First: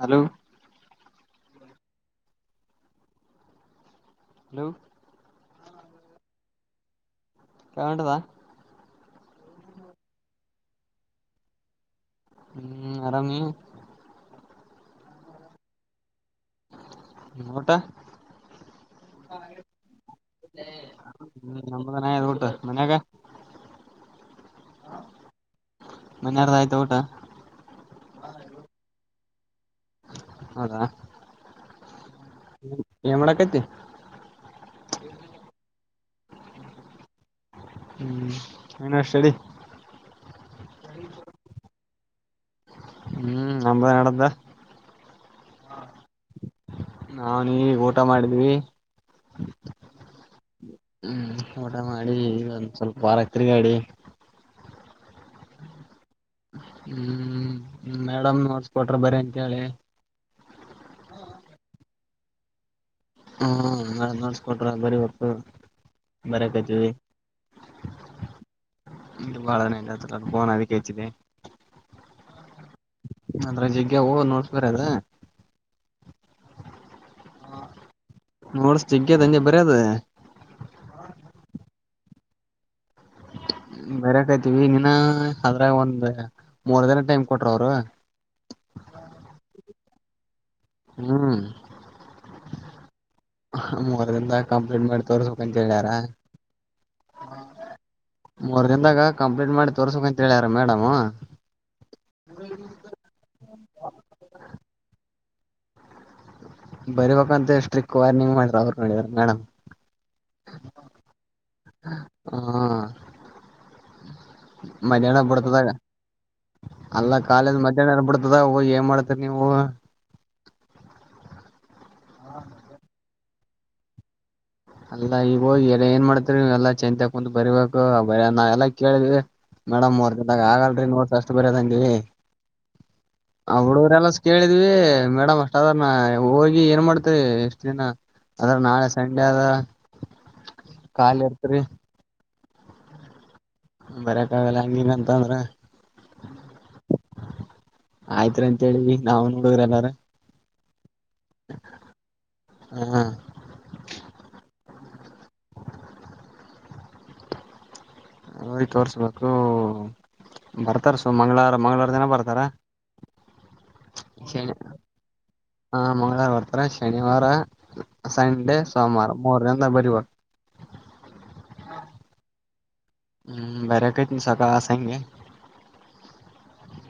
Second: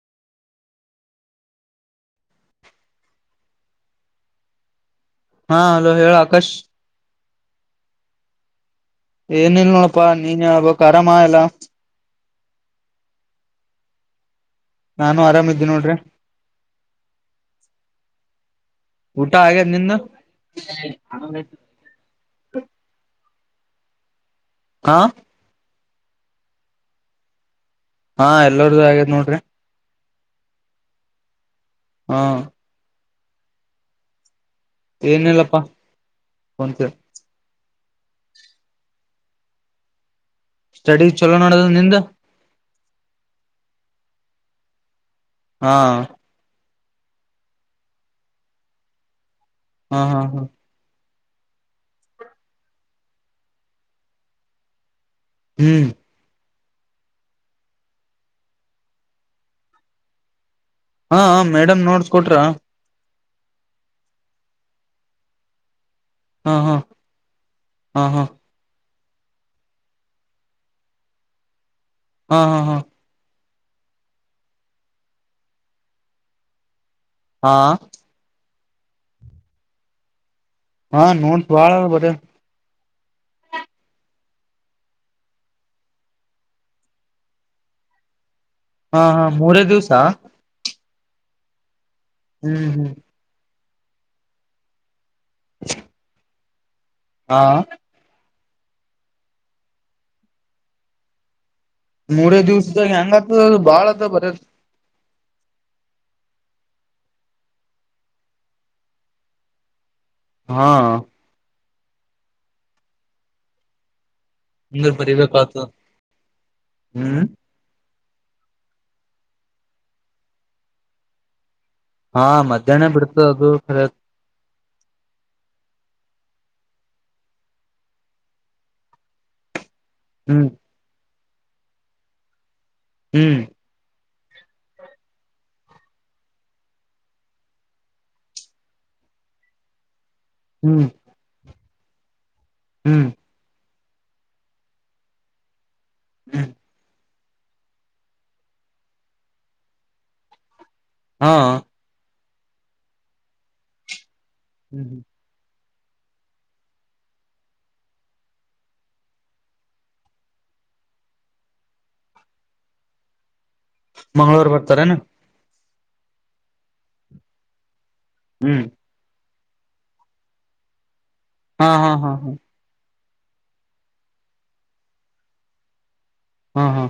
Hello hello ಹಾ hello ಹೇಳ್ ಆಕಾಶ್. ಕಟದಾ ಏನ್ ಇಲ್ಲ ನೋಡಪ್ಪಾ ನೀನ್ ಹೇಳ್ಬೇಕ್ ಆರಾಮ ಎಲ್ಲಾ. ಹ್ಮ್ ಆರಾಮ್ ನೀವು. ನಾನು ಆರಾಮಿದ್ದೆ ನೋಡ್ರಿ. ಊಟ ಊಟ ಆಗೆದ್ ನಿಂದ. ಹ್ಮ್ ನಮ್ದನ ಆಯ್ತು ಊಟ ಮನ್ಯಾಗ ಹಾ ಮನ್ನಯರದ್ ಆಯ್ತ ಊಟ. ಹಾ ಎಲ್ಲಾರ್ದು ಆಗ್ಯಾದ್ ನೋಡ್ರಿ. ಹೌದಾ. ಹಾ ಎನ್ ಮಾಡಕೈತಿ. ಏನ್ ಇಲ್ಲಪ್ಪಾ. [unintelligible] [inaudible] ಎನ್ ಸ್ಟಡಿ ಸ್ಟಡಿ ಚಲೋ ನಡದ್ ನಿಂದ. [inaudible] ಹ್ಮ್ ನಮ್ದ್ ನಡ್ದ ಹಾ ನಿವ್ ಇಗ್ ಊಟ ಮಾಡಿದ್ವಿ. ಹಾ ಹಾ ಹಾ ಹ್ಮ್ ಊಟ ಮಾಡಿ ಈಗ್ ಒಂದ್ ಸ್ವಲ್ಪ ಹೊರಗ್ ತಿರಗಾಡಿ. ಹ್ಮ್ ಹ್ಮ್ ಮೇಡಮ್ ನೋಡ್ಸ್ಕೊಟ್ರ ಬರಿಯಕ್ಕೆ ಹೇಳಿ. ಕೊಟ್ರಾ. ಹ್ಮ ನ ನೋಡ್ಸ್ಕೊಟ್ರ ಬರಿಬೇಕು. ಹಾ ಹಾ ಬರಕೈತಿವಿ ಹಾ ಹಾ ಇ ಬಾಳ ನೆಫನ್ ಅದ ಕೇಚಿದೆ ಹ್ಮ ಹಾ ಹಾ ಅದ್ರಗ ಜಗ್ಗೆ ಅವು ನೋಟ್ಸ್ ಬರಿ ಅದ್ರ. ಹಾ ನೋಟ್ಸ್ ಜಗ್ಗಿ ಅದೇ ಹಂಗೆ ಬರೆದೆ. ಹಾ ನೋಡ್ ಬಾಳ್ ಅದ ಬರೆಯೋದು. ಬರಕೈ್ತಿವಿ ಇನ್ನ ಅದ್ರಾಗ್ ಒಂದ್ ಮೂರ್ ದಿನ ಟೈಮ್ ಕೊಟ್ರ ಅವರು. ಹಾ ಹಾ ಮೂರೇ ದಿವ್ಸ. ಹ್ಮ್ ಹ್ಮ್ ಹ್ಮ್ ಮೂವರ್ ದಿನ ಕಂಪ್ಲೀಟ್ ಮಾಡ್ ತೋರ್ಸಬೇಕ್ ಅಂತ ಹೇಳರ. ಹಾ ಮೂರ್ ದಿನದಾಗ ಕಂಪ್ಲೀಟ್ ಮಾಡಿ ತೋರ್ಸಕ ಅಂತ್ ಹೇಳ್ಯಾರ ಮೇಡಮ್ ಮೂರೇ ದಿವ್ಸದಾಗ ಹೆಂಗತದ್ ಭಾಳ ಅದ್ ಬರೆದ್ ಬರಿಬೇಕ್ ಅಂತ ಸ್ಟ್ರಿಕ್ಟ್ ವಾರ್ನಿಂಗ್ ಮಾಡ್ರ ಅವ್ರು ನೋಡಿದ್ರ ಮೇಡಮ್. ಹಾ ಹ ಅಂದ್ರ ಮಧ್ಯಾಹ್ನ ಬರಿಬೇಕ್ ಆತದ ಬಿಡ್ತದಾಗ್ ಅಲ್ಲ ಹ್ಮ್ ಯಲ್ಲ ಕಾಲಜ್ ಮಧ್ಯಾಹ್ನ ಬಿಡ ಹದ ಏನ್ ಮಾಡ್ತರಿ ನೀವು. ಹಾ ಮಧ್ಯಾಹ್ನನೆ ಬಿಡ್ತ ಅ ಅದುರತ್ [inaudible] ಅಲ್ಲಾ ಈಗ್ ಹೋಗಿ ಎ ಏನ್ ಮಾಡ್ತ ಎಲ್ಲಾ ಚತ್ ಕುಂತ್ ಬರಿಬೇಕು ಬ ನಾವ್ ಎಲ್ಲಾ ಕೇಳಿದ್ವಿ. ಮೇಡಮ್ ಮೂರ್ ದಿನದ ಹ್ಮ್ ಆಗಲ್ರಿ ನೋ ಬರದಂಗೆ ಹ್ಮ್ ಆ ಹುಡುಗರೆಲ್ಲ ಕೇಳಿದ್ವಿ ಮೇಡಮ್ ಅಷ್ಟ ಅದ್ರ ನ ಹೋಗಿ ಏನ್ ಮಾಡ್ತರಿ ಎಷ್ಟ ದಿನ ಅದ್ರ ನಾಳೆ ಸಂಡೆ ಆದ. ಹ್ಮ್ ಕಾಲಿ ಇರ್ತ್ರಿ. ಹ್ಮ್ ಬರಕ್ಗಲ್ಲ ಹಂಗಿಗಂತ ಅಂದ್ರ. ಹ್ಮ್ ಆಯ್ತ್ರಿ ಅಂತೇಳಿ ನಾವು್ ನೋಡುದ್ರ ಎಲ್ಲಾರು. ಹಾ ಹ್ಮ ಹ್ಮ್ ಹ್ಮ್ ಹಯ್ ತೋರ್ಸ್ಬೇಕು ಬರ್ತಾರ್ ಸು ಮಂಗ್ಗಳಾರ್ ಮಂಗ್ಗಳವಾರ ದಿನ ಬರ್ತಾರ. ಮಂಗಳವಾರ ಬರ್ತಾರನು. ಹಾ ಮಂಗಳವಾರ ಬರ್ತಾರೆ ಶನಿವಾರ ಸಂಡೇ ಹ್ಮ್ ಸೋಮವಾರ. ಮೂರ್ ದಿಂದಗ್ ಬರಿಬೇಕು ಹಾ ಹಾ ಹಾ ಹಾ ಹ್ಮ್ ಬರೆಕತ್ತಿನ್ ಸೊಸಕಾಸ್ ಅಂಗೇ. ಹಾ ಹಾ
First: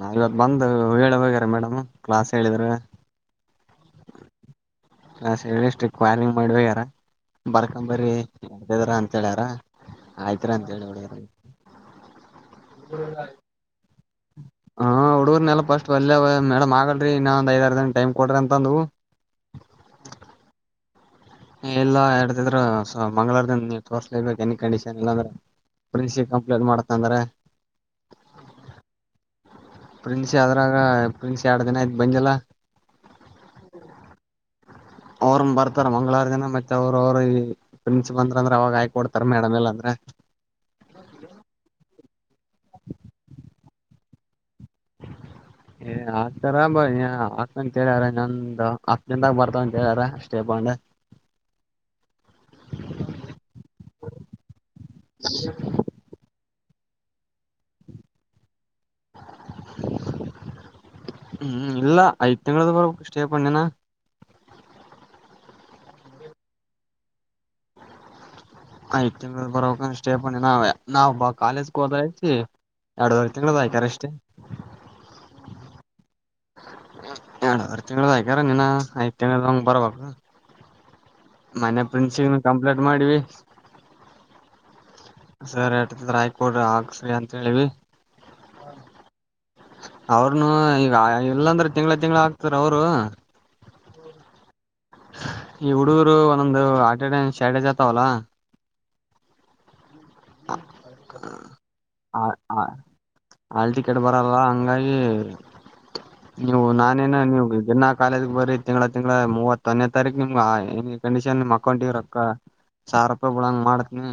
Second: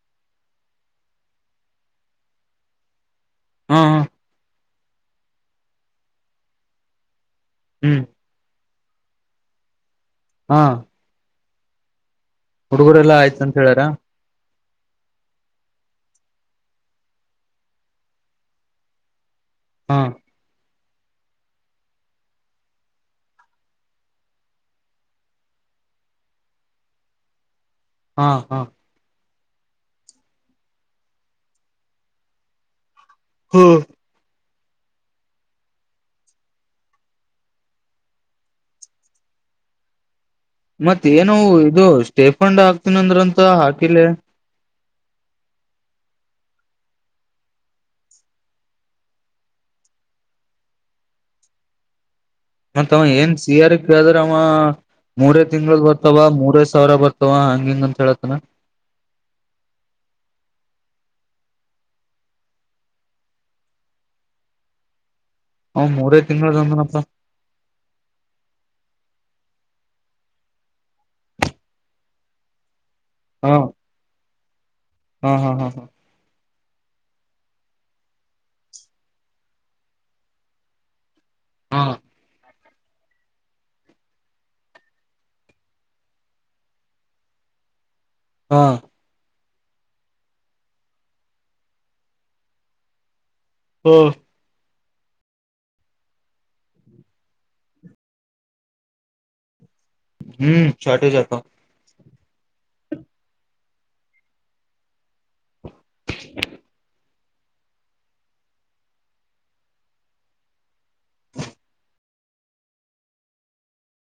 ನಾ ಇವತ್ ಬಂದು ಹೇಳಬೇಕ್ಯಾರ ಮೇಡಮ್ ಕ್ಲಾಸ್ ಹೇಳಿದ್ರೆ. ಹಾ ಕ್ಲಾಸ್ ಹೇಳಿ ಸ್ಟ್ರಿಕ್ಟ್ ವಾರ್ನಿಂಗ್ ಮಾಡಿ ಹೋಗ್ಯಾರ. ಹ್ಮ್ ಬರ್ಕಂಬರಿ [unintelligible] ಅಂತ ಹೇಳ್ಯಾರ. ಆಯ್ತರಾ ಅಂತ್ ಹೇಳಿ ಒಡಗ ಹುಡುಗರೆಲ್ಲ ಆಯ್ತ್ ಅಂತ್ ಹೇಳಾರ. ಹಾ ಹುಡುಗರ್ನೆಲ್ಲ ಫಸ್ಟ್ ಒಲ್ಲೇ ಮೇಡಮ್ ಆಗಲ್ರಿ ಇನ್ನ ಒಂದ್ ಐದ್ ಅರ್ ದನ ಟೈಮ್ ಕೊಡ್ರಿ ಅಂತಂದವು. ಹಾ ಇಲ್ಲ ಹೇಳ್ತಿದ್ರ ಮಂಗ್ಗಳೂಾರದಿಂದ ನೀ ತೋರ್ಸ್ಲಿಬೇಕ ಎನಿ ಕಂಡೀಷನ್ ಇಲ್ಲಾಂದ್ರೆ ಪ್ರಿನ್ಸಿ ಕಂಪ್ಲೇಂಟ್ ಮಾಡತ್ ಅಂದ್ರ. ಹಾ ಹಾ ಪ್ರಿನ್ಸಿ ಅದ್ರಾಗ್ ಪ್ರಿನ್ಸಿ ಎರಡ್ ದಿನ ಆಯ್ತ್ ಬಂದಿಲ್ಲ. ಹ ಅವ್ರನ್ ಬರ್ತಾರ ಮಂಗಳವಾರ ದಿನ ಮತ್ತೆ ಅವ್ರ ಅವರು ಈ ಪ್ರಿನ್ಸಿಪಲ್ ಅಂದ ಅಂದ್ರ ಅವಾಗ ಆಯ್ಕ ಕೊಡ್ತಾರ ಮೇಡಮ್ ಎಲ್ಲ ಅಂದ್ರೆ. ಮತ್ತ್ ಏನೋ ಇದು ಸ್ಟೇ ಕಕೊಂಡ್ ಹಾಕ್ತನ್ ಅಂದ್ರಂತ್ ಹಾಕಿಲ್ಲ. ಏ ಹಾಕ್ತಾರ್ ಬ ಹಾಕ್ತಂತ ಹೇಳ್ಯಾರ ಇನೊಂದು ಹತ್ತು ದಿನ್ದಾಗ ಬರ್ತವ ಅಂತ ಹೇಳ್ಯಾರ ಅ ಷ್ಟೇ ಫಂಡ್ ಮತ್ತವ್ ಏನ್ ಸೀ ಹಾರ ಗೇ ಕೇಳಿದ್ರೆ ಅವ ಮೂರೇ ತಿಂಗಳು ಬರ್ತವ ಮೂರೆ ಸಾವಿರ ಬರ್ತಾವ ಹಂಗ್ ಹಿಂಗ್ ಅಂತ ಹೇಳನ. ಹ್ಮ್ ಇಲ್ಲ ಐದ್ ತಿಂಗಗಳ್ದ ಬರ್ ಸ್ಟೇ ಫಂಡ್ ಅವ್ ಮೂರೇ ತಿಂಗಳು ಅಂತನಪ್ಪ. ಆಯ್ ಬರ್ ಸ್ಟಿಪೆಂಡ್ ನಾವ್ ಬ ಕಾಲೇಜ್ಗೆ ಹೋದಐತಿ. ಎರಡುವರೆ ಹಾ ತಿಂಗಳದ್ದು ಆಕಾರ್ ಅಷ್ಟೇ. [inaudible] ಹಾ ಹಾ ಹಾ ಎರಡು ಆರು ತಿಂಳ ಆಯಕ್ಯಾರ ನೀನ್ನ ಐತ್ ತಿಂಗಳದು ಬರ್ಬೇಕ. ಹಾ ಮನೆ ಪ್ರಿನ್ಸಿ ಕಂಪ್ಲೇಟ್ ಮಾಡಿವಿ. ಸರ್ ಆತದ್ ರಾಯ್ಕೋಡ್ರಿ ಆಕ್ಸ್ರ ಅಂತ ಹೇಳಿವಿ. ಹಾ ಅವ್ರನು ಈಗ್ ಇಲ್ಲಾಂದ್ರೆ ತಿಂಗಳ ತಿಂಗಳ ಆಗ್ತಾರ್ ಅವರು. ಹ್ಮ ಈ ಹುಡುಗರು ಒಂದೊಂದು ಅಟೆಂಡೆನ್ಸ್ ಶಾರ್ಟೇಜ್ ಆತಾವಲ್ಲ. ಹ್ಮ್ ಶರ್ಟೆಜತ್ತು. ಹ ಹಲ್ಲ್ ಟಿಕೆಟ್ ಬರಲ್ಲ ಹಂಗಾಗಿ ನೀವು ನಾನೇ ನೀವ್ ದನ್ನ ಕಾಲೇಜ ಬರರಿ ತಿಂಗಗಳ ತಿಂಗಗಳ ಮೂವತ್ತೊನೇ ತಾರೀಕು ನಿಮ್ ಏನ ಕಂಡೀಷನ್ ನಿಮ್ ಅಕೌಂಟ್ಕ್ಕ ಸಾವಿರ ರೂಪಾಯಿ ಬಿಳಂಗ ಮಾಡತನಿ.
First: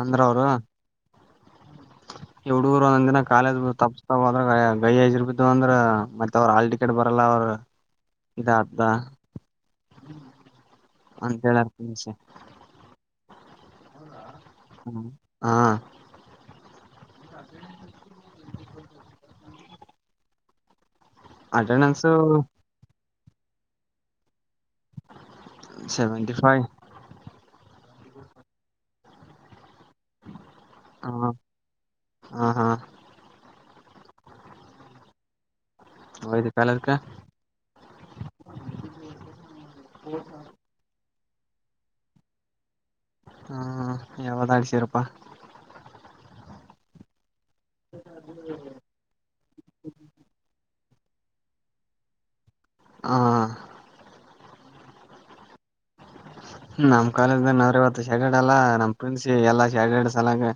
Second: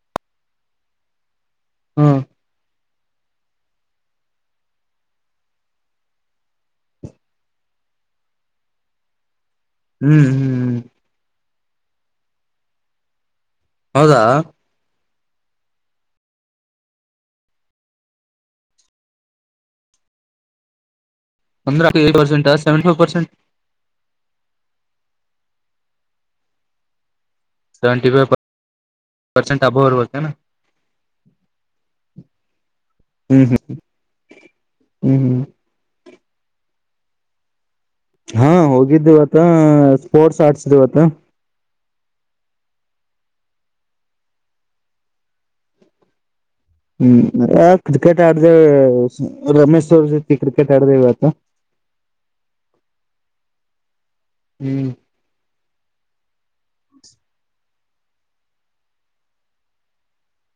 ಅಂದ್ರ ಅವರು. ಹ್ಮ್ ಎವಡುು ಒಂದ್ ದಿನ ಕಾಲೇಜ್ ತಪ್ಪತಾದ್ರ ಗೈ ಐದು್ ರರುಪ ಅಂದ್ರ ಮತ್ತೆ ಅವ್ರ ಹಾಲ್ ಟಿಕೆಟ್ ಬರಲ್ಲ ಅವ್ರ ಇದ್ ಅತ್ ಹ್ಮ್ ಹ್ಮ್ ಹ್ಮ್ ಹ ಸ [inaudible] ಹೌದಾ ಹಾ ಒಂದ್ ಅಟೆಂಡೆನ್ಸು ಪರ್ಸಂ ಸೆವೆಫೈರ್ ಪ [unintelligible] ಸೆವೆಂಟಿಫೈವ್ ಸೆವೆಂಟಿ ಫೈವ್ [inaudible] ಬರ್ಬತ್ತ ಹ ಹಾ ಹಾ ಹ್ಮ ಹ. ಹ್ಮ್ ಹ್ಮ್ ಹೋಗಿದ್ದ ಕಾಲ್ಯಾಕ್ಕ್. ಹಾ ಹೋಗಿದ್ದೇವತ್ತೆ ಸ್ಪೋರ್ಟ್ಸ್ ಆಡ್ಸಿದವತ್ತು ಹ್ಮ್ ಯಾವ್ದ ಅಳ್ ಸಿರಪ್ಪಾ. ಹ್ಮ್ ಹ ಕ್ರಿಕೆಟ್ ಆಡ್ ದೆ ರಮೇಶ್ ಸರ್ ಜೊತೆ ಕ್ರಿಕೆಟ್ ಚಡದೆವತ [unintelligible] ಹ ಹ್ಮ್ ನಮ್ ಕಾಲೇಜ್ ಅವ್ರ ಇವತ್ತು ಶಡ್ ಅಲ್ಲಾ ನಮ್ ಪ್ರನ್ಸ ಎಲ್ಲಾ ಶಡ್ ಸಲಾಗ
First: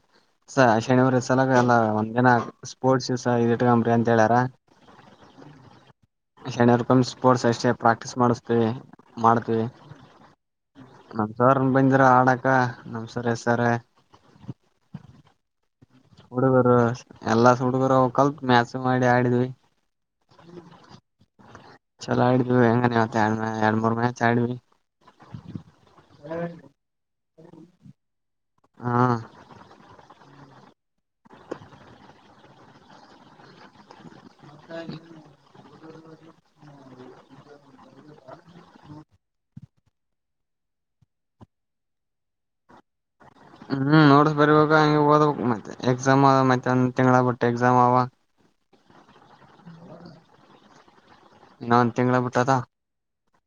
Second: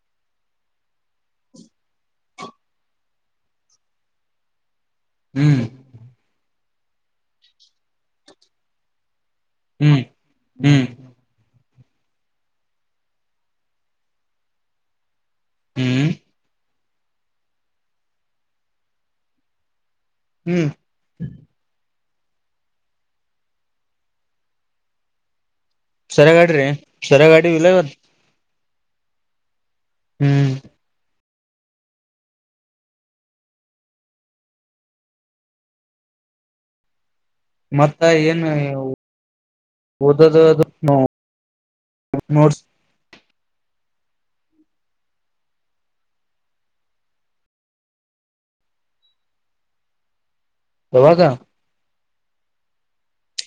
ಶನಿವಾರ ಸಲಾಗ ಎಲ್ಲಾ ಒಂದ್ ಜನ ಸ್ಪೋರ್ಟ್ ಶೂ ಸ ಇದಿಟ್ಕಂಬ್ರಿ ಅಂತ ಹೇಳಾರ. ಹ್ಮ್ ಣ್ ಸ್ಪೋರ್ಟ್ಸ್ ಅಷ್ಟೇ ಪ್ರಾಕ್ಟೀಸ್ ಮಾಡಿಸ್ತೀವಿ. ಮಾಡ್ತೀವಿ ಹ್ಮ್ ಹ್ಮ್ ನಮಸರ್ ನ್ ಬಂದಿರ ಆಡಾಕ ನಮ್ಸರಿ ಸರ್ ಹ್ಮ್ ಹಡ್ ಬರುವ ಎಲ್ಲಾ ಸುಡ್ಗರ ಕಲ್ತ್ ಮ್ಯಾಸ್ ಮಾಡಿ ಆಡಿದ್ವಿ. ಹ್ಮ್ ಚಲೋ ಆಡ್ವಿ ಹೆಂಗನವತ್ತ ಎರಡ್ ಮುರ್ ಎರಡ್ ಮೂರ್ ಮೇತ್ ಆ್ವ. ಸರಗಾಡಿ ರೀ ಸರಗಾಡಿ ಇಲ್ಲವತ್ತು ಹಾ ಹ್ಮ್ ಹ ಮತ್ತ್ ಏನು ಓದದ್ ನೋಡ್ [inaudible] ಹ್ಮ್ ನೋಡ್ಸ್ ಬರ್ಬೇಕಾಗ ಹ ಹಓದ್ ಮತ್ತೆ ಎಕ್ಸಾಮ್ ಅವ ಮತ್ತೆ ಒಂದ್ ತಿಂಗ್ಳಾಗಗ್ಬಿಟ್ಟ ಎಕ್ಸಾಮ್ ಅವ. ಯಾವಾಗ ತಿಂಗಗಳ ಬಿಟ್ಟದ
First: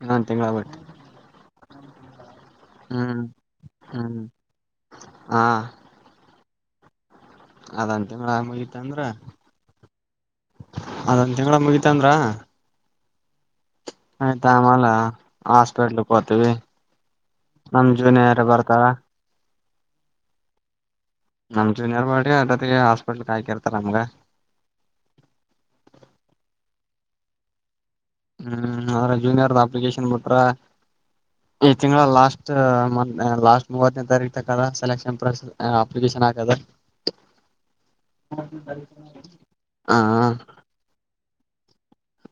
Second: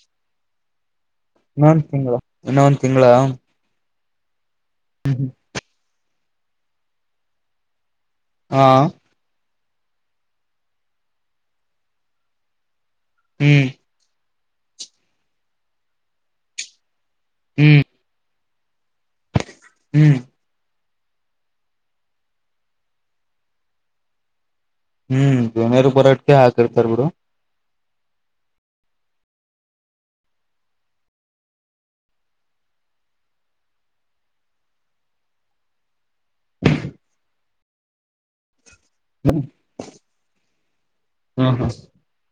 ನನ್ ತಿಂಗಗಳ ಬಿಟ್ಟು. ಇನ್ನೊಂದು ತಿಂಗಳ ಇನ್ನೊಂದು ತಿಂಗಳ. ಹ್ಮ ಹಾ ಅದನ್ ತಿಂಗಳ ಹಾ ಮುಗೀತಂದ್ರ. ಅದಂದ ತಿಂಗಳ ಮುಗಿತ ಅಂದ್ರ. ಹ್ಮ್ ಆಯ್ತಾ ಆಮಲ್ಲ ಹಾಸ್ಪಿಟಲ್ ಗೋತೀವಿ. ಹ್ಮ್ ನಮ್ ಜೂನಿಯರ್ ಬರ್ತ್. ತ್ತ ಹ್ಮ್ ನಮ್ ಜೂನಿಯರ್ ಬಾಟಿಗೆ ಆಟತಿಗೆ ಹಾಸ್ಪಿಟ್ಲ್ ಹಾಕಿರ್ತಾರ ನಮ್ಗ. ಹ್ಮ್ ಜೂನಿಯರ್ ಬರಟಿಗೆ ಹಾಕಿರ್ತಾರ ಬಿಡು. ಹ್ಮ್ ಅವ್ರ ಜೂನಿಯರ್ ಅಪ್ಲಿಕೇಶನ್ ಬಿಟ್ರ ಈ ತಿಂಗಳ ಲಾಸ್ಟ್ ಲಾಸ್ಟ್ ಮೂವತ್ತನೇ ತಾರೀಕ್ ತಕದ ಸೆಲೆಕ್ಷನ್ ಅಪ್ಲಿಕೇಶನ್ ಹಾಕದ. ಹಾ ಹಾ ಹಾ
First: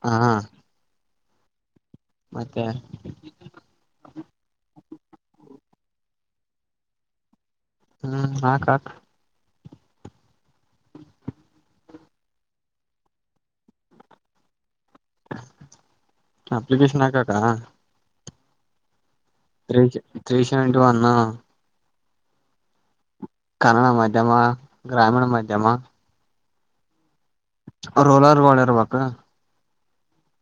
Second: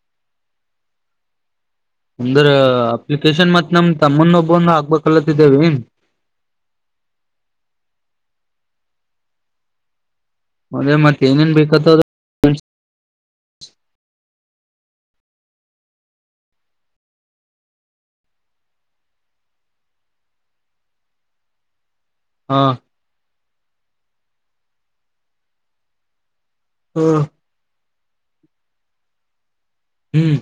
ಹಾ ಹಾ ಅಂದ್ರ ಅಪ್ಲಿಕೇಶನ್ ಮತ್ ನಮ್ ತಮ್ಮನ ಒಬ್ಬಂದ ಹಾಕ್ಬ [unintelligible] ಹ್ಮ್ ಹಾಕಾಕ್. ಅದೇ ಮತ್ತೆ ಏನೇನ್ ಬೇಕತ ಅಪ್ಲಿಕೇಶನ್ ಹಾಕಕ್ಕ. ತ್ರೀ ತ್ರೀ ಶರ್ಟ್ ಅಣ್ಣ ಹಾ ಕನ್ನಡ ಮಾಧ್ಯಮ ಗ್ರಾಮೀಣ ಮಾಧ್ಯಮ. ಹ್ಮ ರೋಲರ್ಗಳ ಮಾಡಿರಬೇಕ. ಹ್ಮ್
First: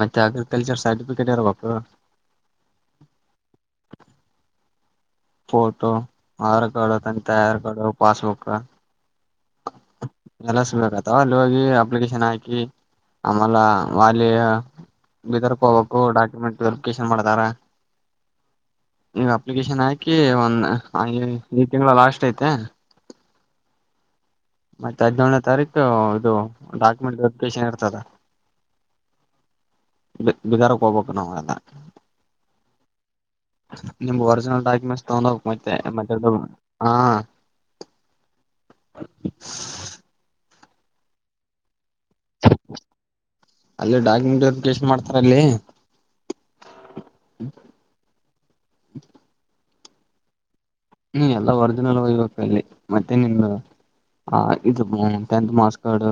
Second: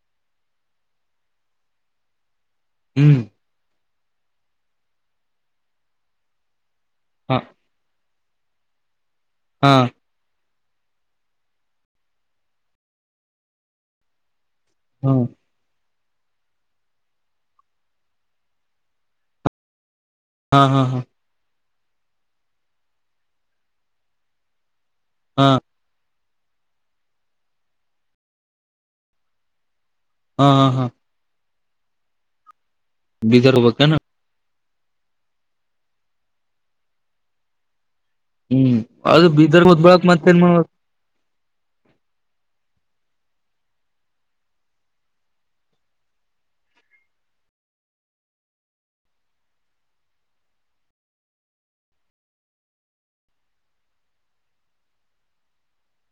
ಮತ್ತೆ ಅಗ್ರಿಕಲ್ಚರ್ ಸರ್ಟಿಫಿಕೇಟ್ ಇರಬೇಕು. ಹ್ಮ್ ಫೋಟೋ ಆರ್ ತೊಳ್ಕೊಂತಾ ಹಾ ಇರ್ಬೋದು. ಪಾಸ್ ಬುಕ್ಕ ಹಾ ಎಲಸ್ ಬೇಕ್ತವ ಅಲ್ಲಿ ಹೋಗಿ ಅಪ್ಲಿಕೇಶನ್ ಹಾಕಿ ಆಮೇಲೆ ವಾಲೈ. ಹಾ ಬೀದರ್ ಹೋಗು ಹೂ ಡಾಕ್ಯುಮೆಂಟ್ ವೆರಿಫಿಕೇಶನ್ ಮಾಡ್ತಾರ ನೀವು ಅಪ್ಲಿಕೇಶನ್ ಆಕಿ. ಕೆ ಹಾ ಒನ್ನ ಹಾ [unintelligible] ಈ ತಿಂಗಳ್ ಲಾಸ್ಟ್ ಐತೆ ಮತ್ತ್ ಹದನೇಳನೇ ಹಾ ತಾರೀಕು ಇದ್ ಡಾಕ್ಯುಮೆಂಟ್ ವೆರಿಫಿಕೇಶನ್ ಇರ್ತದ ಹಾ ಹಾ ಬಗಾರೋ ಹಾ ಕಬಕ್ ನಲ್ಲ ಬೀದರ್ ಹೋಗ್ಬೇಕೇನ ನಿಮ್ ಒರಿಜಿನಲ್ ಮಸ್ತ್ ತಗೊಂಡ್ ಹೋಗ ಮತ್ತೆ ಮತ್ತೆ ಹಾ ಹ್ಮ್ ಅದ್ ಬೀದರ್ ದ್ಬಳಕ್ ಮತ್ತ ಏನ್ ಮಾಡ್ ಅಲ್ಲೇ ಡಾಕ್ಯುಮೆಂಟ್ ವೆರಿಫಿಕೇಶನ್ ಮಾಡ್ತಾರ ಅಲ್ಲಿ [inaudible] ಹ್ಮ ಎಲ್ಲ ಒರ್ಜಿನಲ್ ಹೋಗ್ಬೇಕ್ ಇಲ್ಲಿ ಮತ್ತೆ ನಿಮ್ದ ಆ ಇದು ಟೆಂತ್ ಮಾಸ್ ಕಾರ್ಡ್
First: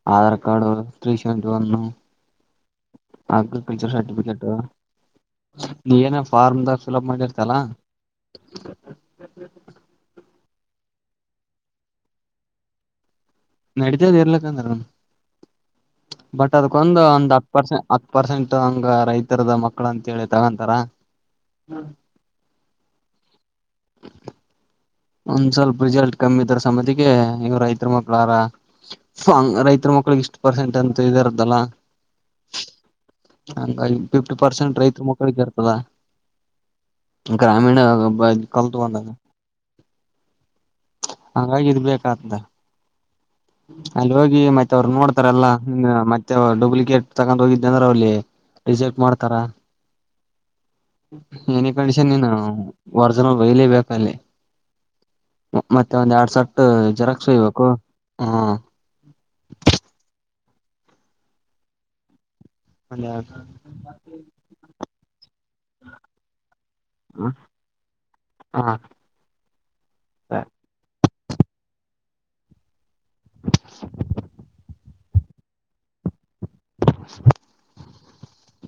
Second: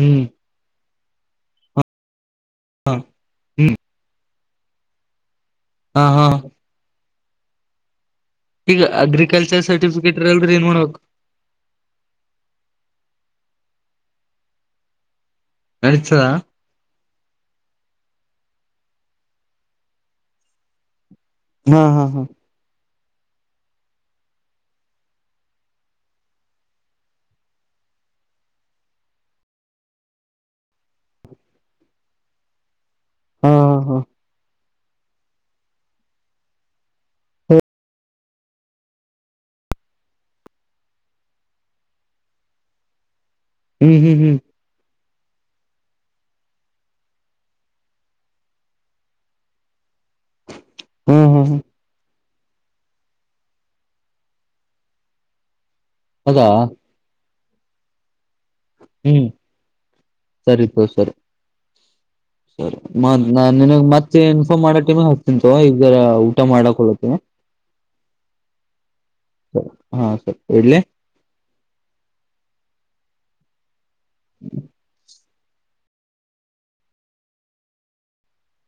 ಹ್ಮ್ Aadhaar card. Three seventy one. ಹಾ ಆ ಹ್ಮ್ ಸರಫಿಕಟ್ [unintelligible] ಟ ಹಾ ನೀನ್ ಹಾ ಫಾರ್ಮದಫಲಪ್ ಮೆ ತಲ್ಲಾ ಈಗ ಅಗ್ರಿಕಲ್ಚರ್ ಸರ್ಟಿಫಿಕೇಟ್ ಇರಲ್ರಿ ಏನ್ ಮಾಡ್ಬೇಕ್ ನಡತದ್ ಇರ್ಲಕ್ಕ ಅಂದ್ರ ನ ನಡೀತದ ಬಟ್ ಅದ್ಕೊಂದು ಒಂದ್ ಹತ್ತ್ ಪರ್ಸೆಂಟ್ ಹತ್ತ್ ಪರ್ಸೆಂಟ್ ಹಂಗ್ ರೈತರದ ಮಕ್ಕಳ ಅಂತೇಳಿ ತಗೊಂತಾರ ಹಾ ಹಾ ಹಾ ಒಂದ್ ಸ್ವಲ್ಪ ರಿಸಲ್ಟ್ ಕಮ್ಮಿ ಇದಾರ ಸಮತಿಗೆ ಈಗ ರೈತ ಮಕ್ಳಾರ ರೈತ ಮಕ್ಳಿಗೆ ಇಷ್ಟು ಪರ್ಸೆಂಟ್ ಅಂತ್ ಇದಾರತಲ್ಲ ಹಾ ಹ ಹಾ ಹಾ ಫಿಫ್ಟಿ ಪರ್ಸೆಂಟ್ ರೈತ ಮಕ್ಕಳಿಗೆ ಇರ್ತದ ಗ್ರಾಮೀಣ ಕಲ್ತ್ ಬಂದಾಗ ಹಂಗಾಗಿ ಇದ್ ಬೇಕತಾ ಹ್ಮ್ ಅಲ್ಲಿ ಹ್ಮ್ ಹ್ಮ್ ಹೋಗಿ ಮತ್ ಅವ್ರರು ನೋಡ್ ಲ್ಲ ಮತ್ತೆ ಡೂಪ್ಲಿಕೇಟ್ ತಗೊಂಡ್ ಹೋಗಿದ ಅಂದ್ರೆ ಅವಲ್ಲಿ ರಿಜೆಕ್ಟ್ ಮಾಡ್ತಾರ. ಹ್ಮ್ ಹ್ಮ್ ಹ್ಮ್ ಏನೇ ಕಂಡಷನ್ ನೀನು ಹ್ಮ ವರ್ಜನ್ ವಯಲೇ ಬೇಕಲ್ಲಿ. ಮತ್ತೆ ಒಂದ್ ಎರಡ್ ಅದಾ ಸಟ್ ಜೆರಕ್ಸ ವಾಯಿಬೇಕು. ಹಾ ಹ್ಮ್ ಸರಿ ಸ ಸರಿ ಸರಿ ಒಂದ್ ಮ ಎರಡ್ ನ ನಿನಗ್ ಮತ್ತೆ ಇನ್ಫಾರ್ಮ್ ಮಾಡಕ್ ಟಮ ಹಕ್ತಿಂತ ಈರ ಊಟ ಮಾಡಕ್ ಹೊತೀ ಹಾ ಹಾ ಸರಿ ಇಡ್ಳಲಿ. ಹ್ಮ್ [inaudible]